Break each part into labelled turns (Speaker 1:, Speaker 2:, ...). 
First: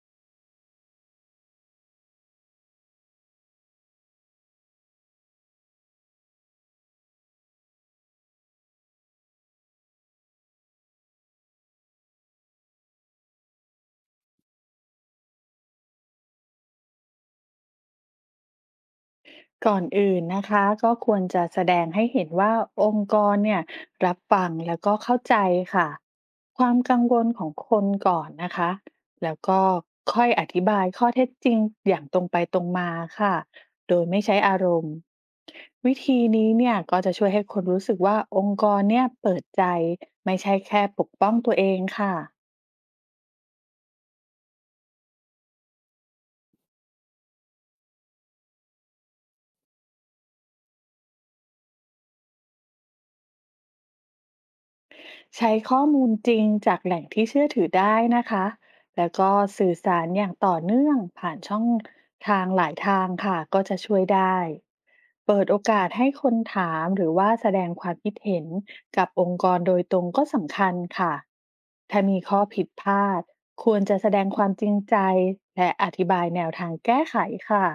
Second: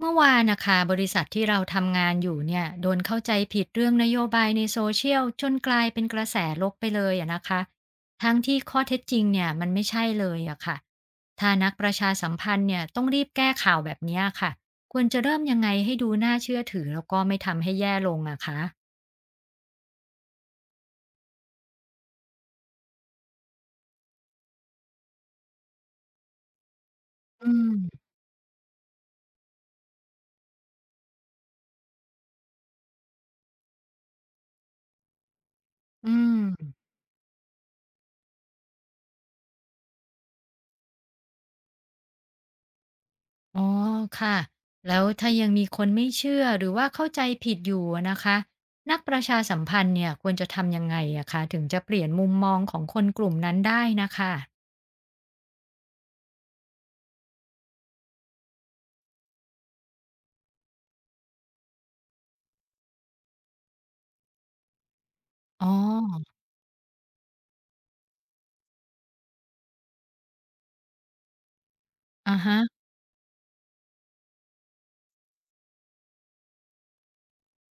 Speaker 1: เมื่อวานนะคะบริษัทที่เราทำงานอยู่เนี่ยโดนเข้าใจผิดเรื่องนโยบายในโซเชียลจนกลายเป็นกระแสลบไปเลยอะนะคะทั้งที่ข้อเท็จจริงเนี่ยมันไม่ใช่เลยอะค่ะถ้านักประชาสัมพันธ์เนี่ยต้องรีบแก้ข่าวแบบเนี้ยค่ะควรจะเริ่มยังไงให้ดูน่าเชื่อถือแล้วก็ไม่ทำให้แย่ลงอะคะ
Speaker 2: ก่อนอื่นนะคะก็ควรจะแสดงให้เห็นว่าองค์กรเนี่ยรับฟังแล้วก็เข้าใจค่ะความกังวลขอ
Speaker 1: อื
Speaker 2: งคน
Speaker 1: ม
Speaker 2: ก่อนนะคะแล้วก็ค่อยอธิบายข้อเท็จจริงอย่างตรงไปตรงมาค่ะโดยไม่ใช้อารมณ์วิ
Speaker 1: อื
Speaker 2: ธีนี้เนี่
Speaker 1: ม
Speaker 2: ยก็จะช่วยให้คนรู้สึกว่าองค์กรเนี่ยเปิดใจไม่ใช่แค่ปกป้องตัวเองค่ะ
Speaker 1: อ๋อค่ะแล้วถ้ายังมีคนไม่เชื่อหรือว่าเข้าใจผิดอยู่อะนะคะนักประชาสัมพันธ์เนี่ยควรจะทำยังไงอะคะถึงจะเปลี่ยนมุมมองของคนกลุ่มนั้นได้นะคะ
Speaker 2: ใช้ข้อมูลจริงจากแหล่งที่เชื่อถือได้นะคะแล้วก็สื่อสารอย่างต่อเนื่องผ่านช่องทางหลายทางค่ะก็จะช่วยได้ เปิดโอ
Speaker 1: อ๋
Speaker 2: กาสให้ค
Speaker 1: อ
Speaker 2: นถามหรือว่าแสดงความคิดเห็นกับองค์กรโดยตรงก็สำคัญค่ะถ้ามี
Speaker 1: อะ
Speaker 2: ข้อ
Speaker 1: ฮะ
Speaker 2: ผิดพลาดควรจะแสดงความจริงใจและอธิบายแนวทางแก้ไขค่ะ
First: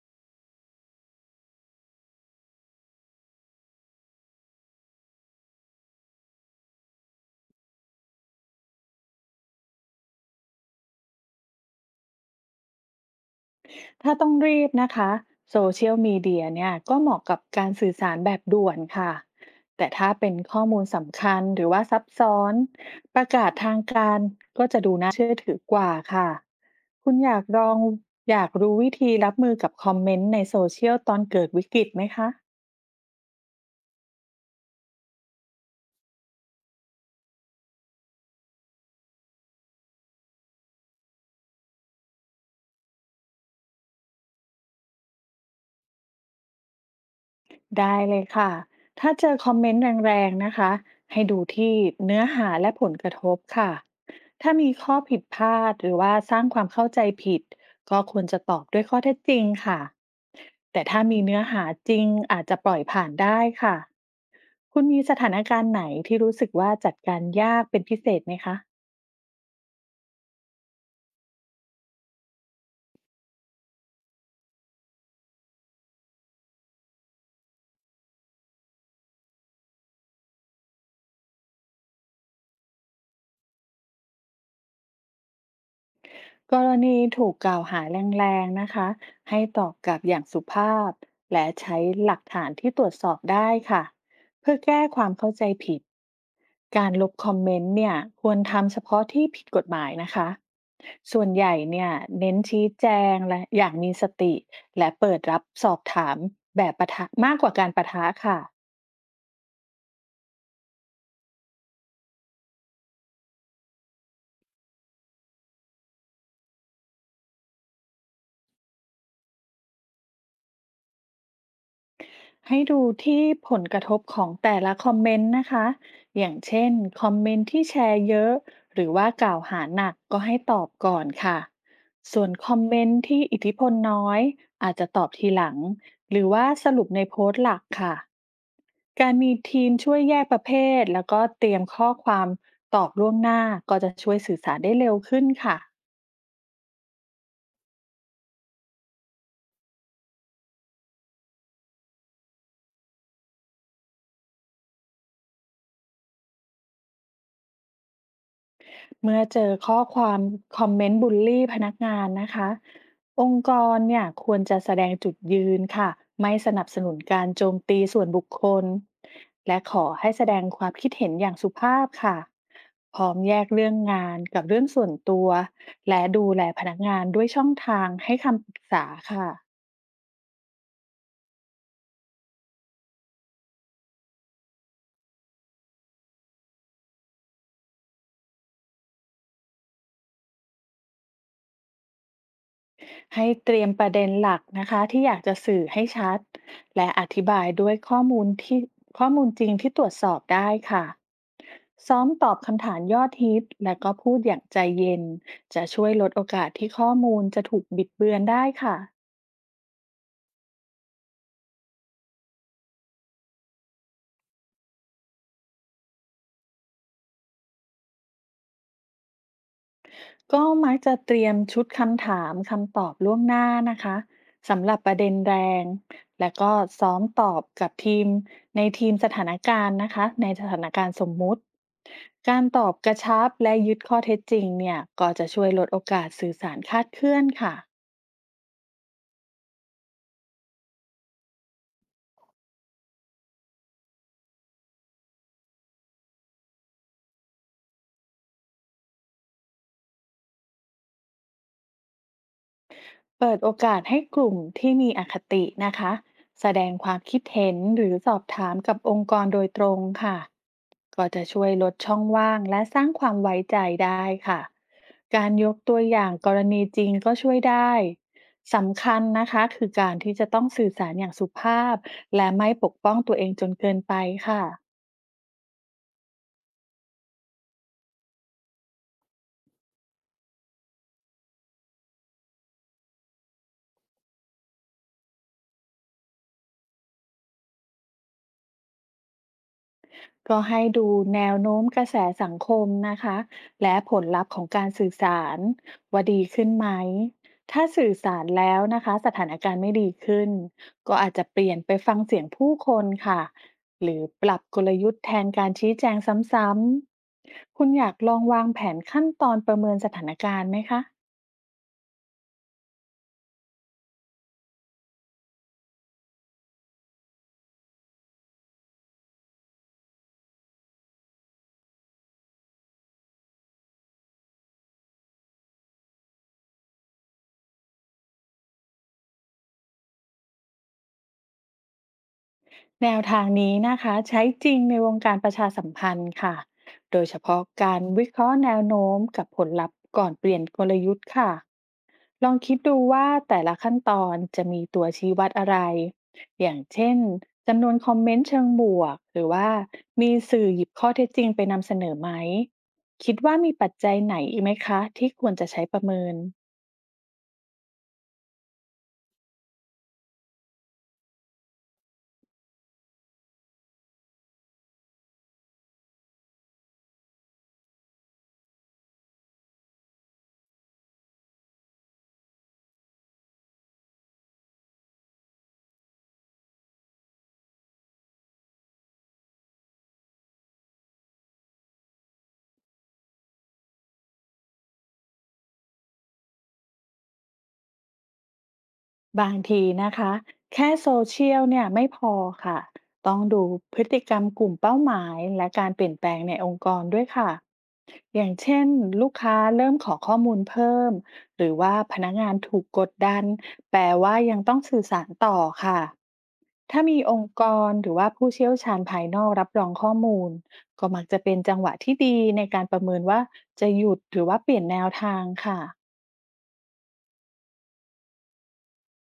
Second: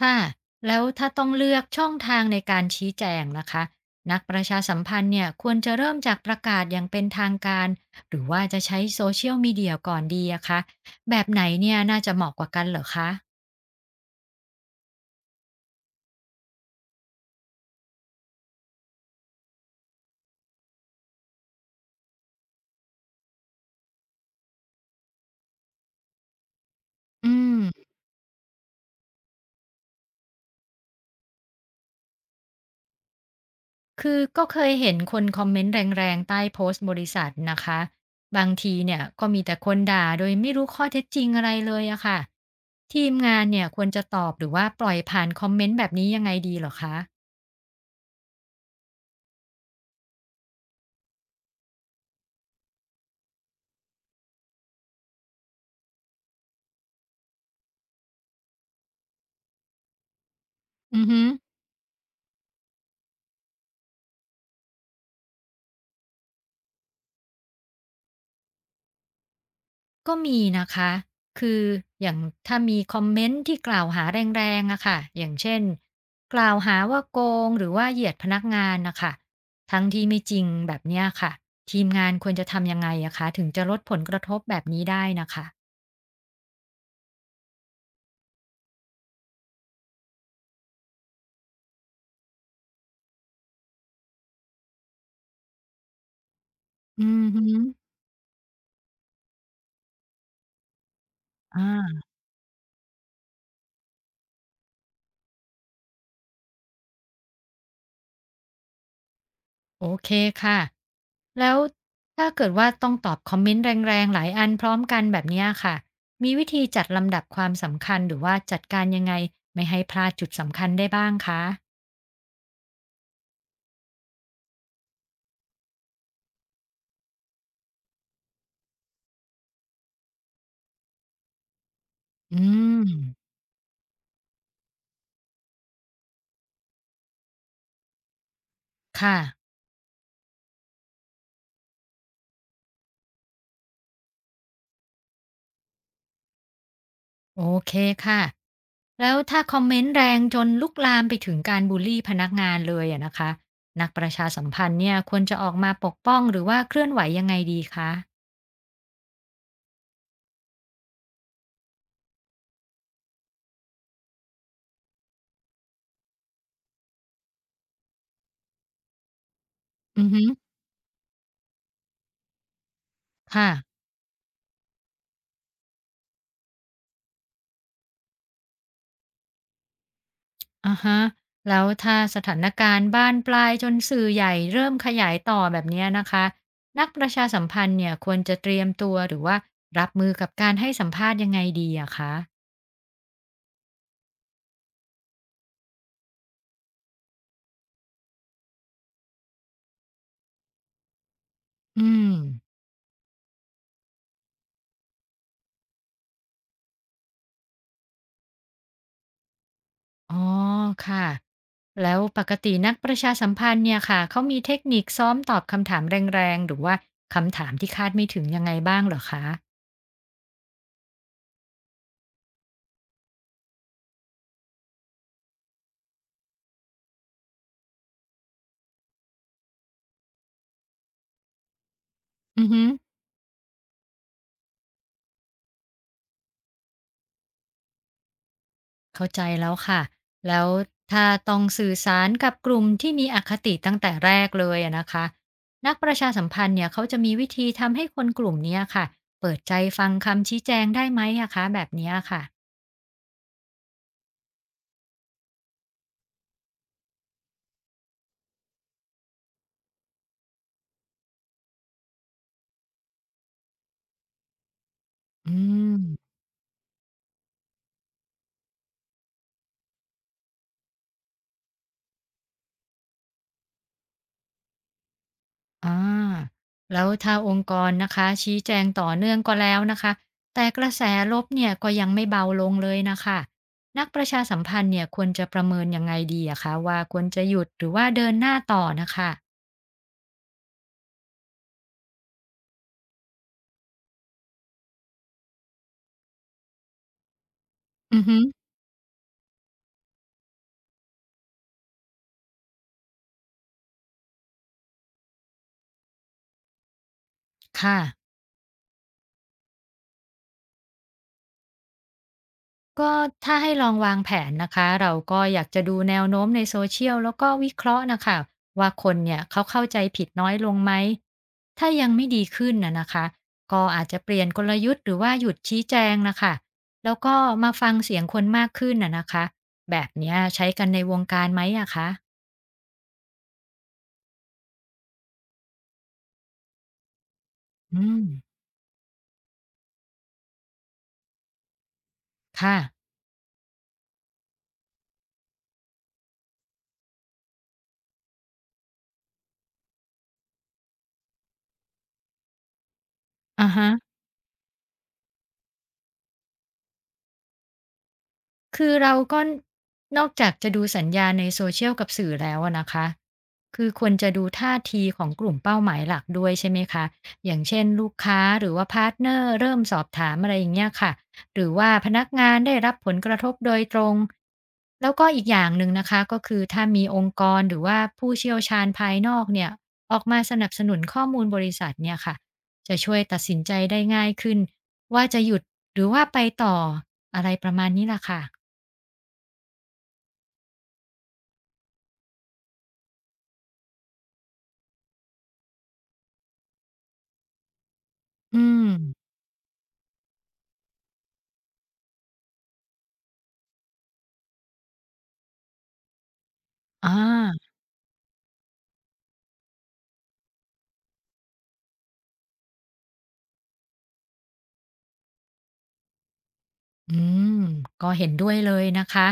Speaker 1: ค่ะแล้วถ้าต้องเลือกช่องทางในการชี้แจงนะคะนักประชาสัมพันธ์เนี่ยควรจะเริ่มจากประกาศอย่างเป็นทางการหรือว่าจะใช้ Social Media ก่อนดีอะคะแบบไหนเนี่ยน่าจะเหมาะกว่ากันเหรอคะ
Speaker 2: ถ้าต้องรีบนะคะโซเชียลมีเดียเนี่ยก็เหมาะกับการสื่อสารแบบด่วนค่ะแต่ถ้าเป็นข้อมูลสำคัญหรือว่าซับซ้อนประกาศทางการก็จะดูน่าเชื่อถือกว่าค่ะคุณ
Speaker 1: อื
Speaker 2: อยาก
Speaker 1: ม
Speaker 2: ลองอยากรู้วิธีรับมือกับคอมเมนต์ในโซเชียลตอนเกิดวิกฤตไหมคะ
Speaker 1: คือก็เคยเห็นคนคอมเมนต์แรงๆใต้โพสต์บริษัทนะคะบางทีเนี่ยก็มีแต่คนด่าโดยไม่รู้ข้อเท็จจริงอะไรเลยอะค่ะทีมงานเนี่ยควรจะตอบหรือว่าปล่อยผ่านคอมเมนต์แบบนี้ยังไงดีเหรอคะ
Speaker 2: ได้เลยค่ะ ถ้าเจอคอมเมนต์แรงๆนะคะ ให้ดูที่เนื้อหาและผลกระทบค่ะ ถ้ามีข้อผิดพลาดหรือว่าสร้างความเข้าใจผิด ก็ควรจะตอบด้วยข้อเท็จจริงค่ะ แต่
Speaker 1: อื
Speaker 2: ถ้า
Speaker 1: อ
Speaker 2: มี
Speaker 1: ฮึ
Speaker 2: เนื้อหาจริงอาจจะปล่อยผ่านได้ค่ะ คุณมีสถานการณ์ไหนที่รู้สึกว่าจัดการยากเป็นพิเศษไหมคะ
Speaker 1: ก็มีนะคะคืออย่างถ้ามีคอมเมนต์ที่กล่าวหาแรงๆอะค่ะอย่างเช่นกล่าวหาว่าโกงหรือว่าเหยียดพนักงานนะคะทั้งที่ไม่จริงแบบเนี้ยค่ะทีมงานควรจะทำยังไงอะคะถึงจะลดผลกระทบแบบนี้ได้นะคะ
Speaker 2: กรณีถูกกล่าวหาแรงๆนะคะให้ตอบกลับอย่างสุภาพและใช้หลักฐานที่ตรวจสอบได้ค่ะเพื่อแก้ความเข้าใจผิดการ
Speaker 1: อื
Speaker 2: ลบ
Speaker 1: อ
Speaker 2: คอม
Speaker 1: ฮึ
Speaker 2: เมนต์เนี่ยควรทำเฉพาะที่ผิดกฎหมายนะคะส่วนใหญ่เนี่ย
Speaker 1: อา
Speaker 2: เน้นชี้แจงและอย่างมีสติและเปิดรับสอบถามแบบปะทะมากกว่าการปะทะค่ะ
Speaker 1: โอเคค่ะ แล้วถ้าเกิดว่าต้องตอบคอมเมนต์แรงๆหลายอันพร้อมกันแบบเนี้ยค่ะ มีวิธีจัดลำดับความสำคัญหรือว่าจัดการยังไงไม่ให้พลาดจุดสำคัญได้บ้างคะ
Speaker 2: ให้ดูที่ผลกระทบของแต่ละคอมเมนต์นะคะอย่างเช่นคอมเมนต์ที่แชร์เยอะหรือว่ากล่าวหาหนักก็ให้ตอบก่อนค่ะ ส่วน
Speaker 1: อื
Speaker 2: คอมเม
Speaker 1: ม
Speaker 2: นต์ที่อิทธิพลน้อย อาจจะตอบทีหลัง หรือว่าสรุปในโพสต์หลักค่ะการ
Speaker 1: ค่ะ
Speaker 2: มีทีมช่วยแยกประเภทแล้วก็เตรียมข้อความตอบล่วงหน้าก็จะช่วยสื่อสารได้เร็วขึ้นค่ะ
Speaker 1: โอเคค่ะ แล้วถ้าคอมเมนต์แรงจนลุกลามไปถึงการบุลลีพนักงานเลยอะนะคะนักประชาสัมพันธ์เนี่ยควรจะออกมาปกป้องหรือว่าเคลื่อนไหวยังไงดีคะ
Speaker 2: เมื่อเจอข้อความคอมเมนต์บูลลีพนักงานนะคะองค์กรเนี่ยควรจะแสดงจุดยืนค่ะไม่สนับสนุนการโจมตีส่วนบุคคลและขอ
Speaker 1: อือ
Speaker 2: ให้
Speaker 1: ฮึ
Speaker 2: แสดงความคิดเห็นอย่างสุภาพค่ะพร้อมแยก
Speaker 1: ค่ะ
Speaker 2: เรื่องงานกับเรื่องส่วนตัวและดูแลพนักงานด้วยช่องทางให้คำปรึกษาค่ะ
Speaker 1: อะฮะแล้วถ้าสถานการณ์บานปลายจนสื่อใหญ่เริ่มขยายต่อแบบเนี้ยนะคะนักประชาสัมพันธ์เนี่ยควรจะเตรียมตัวหรือว่ารับมือกับการให้สัมภาษณ์ยังไงดีอะคะ
Speaker 2: ให้เตรียมประเด็นหลักนะคะที่อยากจะสื่อให้ชัดและอธิบายด้วยข้อมูลจริงที่ตรวจสอบได้ค่ะ
Speaker 1: อื
Speaker 2: ซ้อม
Speaker 1: ม
Speaker 2: ตอบคำถามยอดฮิตและก็พูดอย่างใจเย็นจะช่วยลดโอกาสที่ข้อมูลจะถูกบิดเบือนได้ค่ะ
Speaker 1: อ๋อค่ะแล้วปกตินักประชาสัมพันธ์เนี่ยค่ะเขามีเทคนิคซ้อมตอบคำถามแรงๆหรือว่าบ้างเหรอคะ
Speaker 2: ก็มักจะเตรียมชุดคำถามคำตอบล่วงหน้านะคะสำหรับประเด็นแรงและก็ซ้อมตอบกับทีมในทีมสถานการณ์นะคะในสถานการณ์สมมุติการ
Speaker 1: อือ
Speaker 2: ต
Speaker 1: ฮึ
Speaker 2: อบกระชับและยึดข้อเท็จจริงเนี่ยก็จะช่วยลดโอกาสสื่อสารคลาดเคลื่อนค่ะ
Speaker 1: เข้าใจแล้วค่ะ แล้วถ้าต้องสื่อสารกับกลุ่มที่มีอคติตั้งแต่แรกเลยอะนะคะนักประชาสัมพันธ์เนี่ยเขาจะมีวิธีทำให้คนกลุ่มเนี้ยค่ะเปิดใจฟังคำชี้แจงได้ไหมอะคะแบบเนี้ยค่ะ
Speaker 2: เปิดโอกาสให้กลุ่มที่มีอคตินะคะแสดงความคิดเห็นหรือสอบถามกับองค์กรโดยตรงค่ะก็จะช่วยลดช่องว่างและสร้างความไว้ใจได้ค่ะการ
Speaker 1: อื
Speaker 2: ยกตัวอย่า
Speaker 1: ม
Speaker 2: งกรณีจริงก็ช่วยได้สำคัญนะคะคือการที่จะต้องสื่อสารอย่างสุภาพและไม่ปกป้องตัวเองจนเกินไปค่ะ
Speaker 1: อ่าแล้วถ้าองค์กรนะคะชี้แจงต่อเนื่องก็แล้วนะคะแต่กระแสลบเนี่ยก็ยังไม่เบาลงเลยนะคะนักประชาสัมพันธ์เนี่ยควรจะประเมินยังไงดีอะคะว่าควรจะหยุดหรือว่าเดินหน้าต่อนะคะ
Speaker 2: ก็ให้ดูแนวโน้มกระแสสังคมนะคะและผลลัพธ์ของการสื่อสารว่าดีขึ้นไหมถ้าสื่อ
Speaker 1: อือฮึ
Speaker 2: สารแล้วนะคะสถานการณ์ไม่ดีขึ้นก็อาจจะเปลี่ยนไปฟังเสียงผู้คนค่ะหรือปรับกลยุทธ์แทนการชี้แจงซ้ำๆคุณ
Speaker 1: ค่ะ
Speaker 2: อยากลองวางแผนขั้นตอนประเมินสถานการณ์ไหมคะ
Speaker 1: ก็ถ้าให้ลองวางแผนนะคะเราก็อยากจะดูแนวโน้มในโซเชียลแล้วก็วิเคราะห์นะคะว่าคนเนี่ยเขาเข้าใจผิดน้อยลงไหมถ้ายังไม่ดีขึ้นนะนะคะก็อาจจะเปลี่ยนกลยุทธ์หรือว่าหยุดชี้แจงนะคะแล้วก็มาฟังเสียงคนมากขึ้นนะนะคะแบบเนี้ยใช้กันในวงการไหมอะคะ
Speaker 2: แนวทางนี้นะคะใช้จริงในวงการประชาสัมพันธ์ค่ะ โดยเฉพาะกา
Speaker 1: อื
Speaker 2: ร
Speaker 1: ม
Speaker 2: วิเคราะห์แนวโน้มกับผลลัพธ์ก่อนเปลี่ยนกลยุทธ์ค่ะ ลองคิ
Speaker 1: ค่ะ
Speaker 2: ดดูว่าแต่ละขั้นตอนจะมีตัวชี้วัดอะไร อย่างเช่นจำนวนคอมเมนต์เชิงบวกหรือว่ามีสื่อหยิบข้อเท็จจริงไปนำเสนอไหม คิดว่า
Speaker 1: อะ
Speaker 2: มี
Speaker 1: ฮะ
Speaker 2: ปัจจัยไหนอีกไหมคะที่ควรจะใช้ประเมิน
Speaker 1: คือเราก็นอกจากจะดูสัญญาณใน Social กับสื่อแล้วอะนะคะ คือควรจะดูท่าทีของกลุ่มเป้าหมายหลักด้วยใช่ไหมคะ อย่างเช่นลูกค้าหรือว่าพาร์ทเนอร์เริ่มสอบถามอะไรอย่างเงี้ยค่ะ หรือว่าพนักงานได้รับผลกระทบโดยตรง แล้วก็อีกอย่างหนึ่งนะคะก็คือถ้ามีองค์กรหรือว่าผู้เชี่ยวชาญภายนอกเนี่ยออกมาสนับสนุนข้อมูลบริษัทเนี่ยค่ะจะช่วยตัดสินใจได้ง่ายขึ้นว่าจะหยุดหรือว่าไปต่ออะไรประมาณนี้ล่ะค่ะ
Speaker 2: บางทีนะคะแค่โซเชียลเนี่ยไม่พอค่ะต้องดูพฤติกรรมกลุ่มเป้าหมายและการเปลี่ยนแปลงในองค์กรด้วยค่ะอย่าง
Speaker 1: อื
Speaker 2: เช่
Speaker 1: ม
Speaker 2: นลูกค้าเริ่มขอข้อมูลเพิ่มหรือว่าพนักงานถูกกดดันแปลว่ายังต้องสื่อสารต่อค่ะถ้า
Speaker 1: อ่
Speaker 2: มีองค์ก
Speaker 1: า
Speaker 2: รหรือว่าผู้เชี่ยวชาญภายนอกรับรองข้อมูลก็มักจะเป็นจังหวะที่ดีในการประเมินว่าจะหยุดหรือว่าเปลี่ยนแนวทางค่ะ
Speaker 1: อืมก็เห็นด้วยเลยนะคะ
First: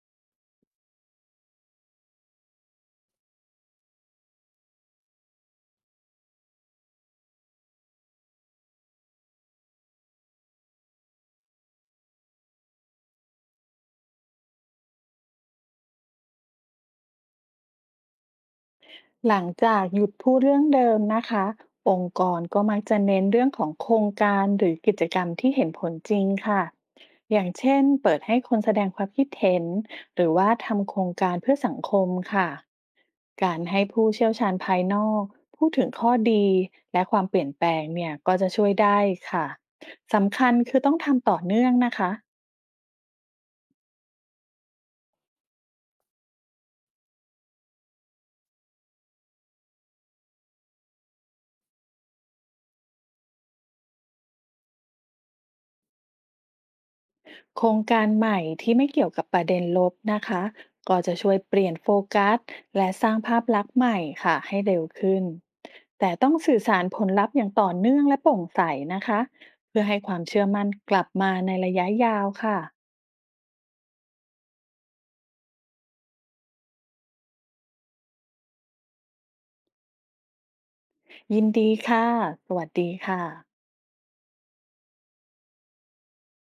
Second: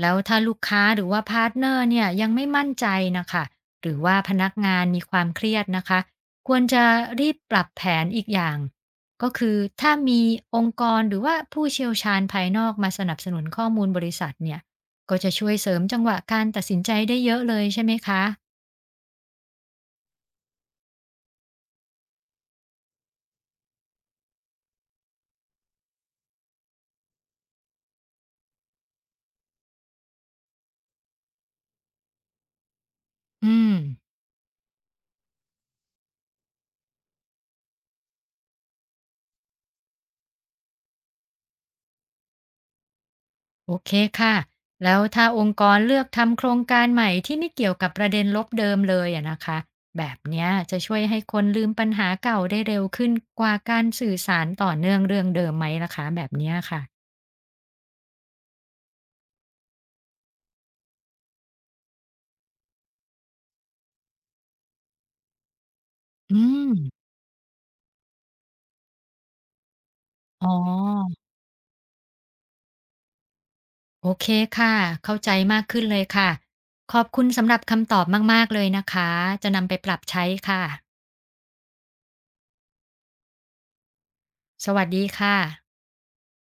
Speaker 1: แล้วถ้าลูกค้าหรือว่าพาร์ทเนอร์เนี่ยยังไม่มั่นใจนะคะ หรือว่าพนักงานมีความเครียดนะคะ ควรจะรีบปรับแผนอีกอย่าง ก็คือถ้ามีองค์กรหรือว่าผู้เชี่ยวชาญภายนอกมาสนับสนุนข้อมูลบริษัทเนี่ยก็จะช่วยเสริมจังหวะการตัดสินใจได้เยอะเลยใช่ไหมคะ
Speaker 2: หลังจากหยุดพูดเรื่องเดิมนะคะองค์กรก็มักจะเน้นเรื่องของโครงการหรือกิจกรรมที่เห็นผลจริงค่ะอย่างเช่นเปิดให้คนแสดงความคิดเห็นหรือว่าทำโครงการเพื่อสังคมค่ะ
Speaker 1: อื
Speaker 2: การ
Speaker 1: ม
Speaker 2: ให้ผู้เชี่ยวชาญภายนอกพูดถึงข้อดีและความเปลี่ยนแปลงเนี่ยก็จะช่วยได้ค่ะสำคัญคือต้องทำต่อเนื่องนะคะ
Speaker 1: โอเคค่ะ แล้วถ้าองค์กรเลือกทำโครงการใหม่ที่ไม่เกี่ยวกับประเด็นลบเดิมเลยอะนะคะ แบบเนี้ยจะช่วยให้คนลืมปัญหาเก่าได้เร็วขึ้นกว่าการสื่อสารต่อเนื่องเรื่องเดิมไหมล่ะคะแบบเนี้ยค่ะ
Speaker 2: โครงการใหม่ที่ไม่เกี่ยวกับประเด็นลบนะคะก็จะช่วยเปลี่ยนโฟกัสและสร้างภาพลักษณ์ใหม่ค่ะให้เร็วขึ้นแต่ต้อง
Speaker 1: อื
Speaker 2: สื่อ
Speaker 1: ม
Speaker 2: สารผลลัพธ์อย่างต่อเนื่องและโปร่งใสนะคะเพื่อให้ความเชื่
Speaker 1: อ๋
Speaker 2: อ
Speaker 1: อ
Speaker 2: มั่นกลับมาในระยะยาวค่ะ
Speaker 1: โอเคค่ะ เข้าใจมากขึ้นเลยค่ะ ขอบคุณสำหรับคำตอบมากๆเลยนะคะ จะนำไปปรับใช้ค่ะ
Speaker 2: ยินดีค่ะสวัสดีค่ะ
Speaker 1: สวัสดีค่ะ